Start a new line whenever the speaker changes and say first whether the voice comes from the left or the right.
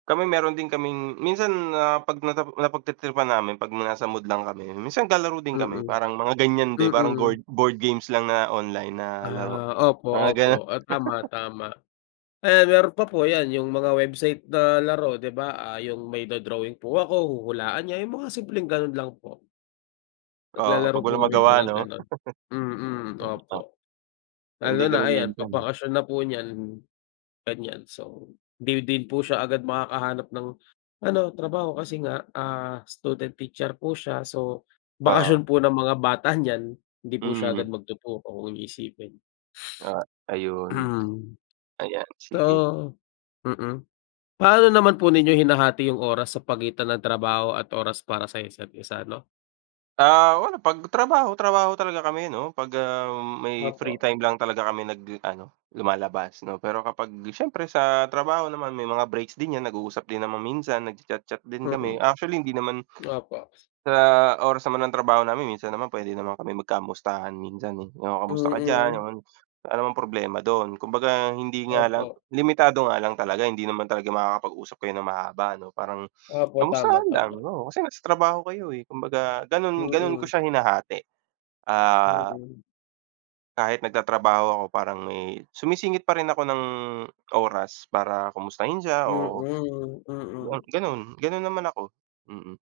right: Kami meron din kaming minsan na 'pag napa napagtritripan namin 'pag nasa mood lang kami, minsan naglalaro din kami
left: Mm.
right: parang mga ganiyan din parang
left: Mm.
right: goard board games lang na online na laro,
left: Ah, opo,
right: mga
left: opo,
right: ganun.
left: ah, tama, tama. Ayan meron pa po yan yung mga website na laro di ba, ah, yung may do-drawing po ako huhulaan niya, yung mga simpleng ganun lang po.
right: Oo,
left: Naglalaro
right: pag
left: po
right: walang
left: kami ng
right: magawa
left: mga
right: no,
left: ganon, mm,
right: oo ta
left: opo.
right: ganiyan
left: Lalo
right: din
left: na
right: kami
left: ayan
right: minsan,
left: 'pag
right: eh.
left: bakasyon na po niyan, ganiyan. So di din po siya agad makakahanap ng ano trabaho kasi nga, ah, student teacher po siya, so
right: Oo.
left: bakasyon po ng mga bata niyan, hindi po siya agad
right: Mhm.
left: magtuturo kung iisipin.
right: Oo ayun, ayan sige.
left: Totoo, mm. Paano naman po ninyo hinahati yung oras sa pagitan ng trabaho at oras para sa isa't-isa ano?
right: Ah, wala 'pag trabaho, trabaho talaga kami ano 'pag, ah, may free
left: Opo.
right: time lang talaga kami nag ano lumalabas no. Pero kapag siyempre sa trabaho naman may mga breaks din yan nag-uusap din naman minsan, nagcha-chat-chat din kami,
left: Mm,
right: actually hindi naman
left: opo.
right: sa oras naman ng trabaho namin minsan naman puwede naman kami magkamustahan minsan, eh, "Oh kamusta ka diyan,"
left: Mm.
right: ganun. Wala namang problema dun, kumbaga hindi nga lang
left: Opo.
right: limitado nga lang talaga hindi naman talaga makakapag-usap kayo ng mahaba ano parang,
left: Opo tama,
right: kamustahan lang,
left: tama.
right: oo, kasi nasa trabaho kayo, eh, kumbaga ganun ganun ko
left: Mm.
right: siya hinahati, ah
left: Mm.
right: kahit nagtatrabaho ako parang may sumisingit pa rin ako ng oras para kamustahin siya,
left: Mm,
right: oo. Ga
left: mm.
right: ganun, ganun naman ako. mm.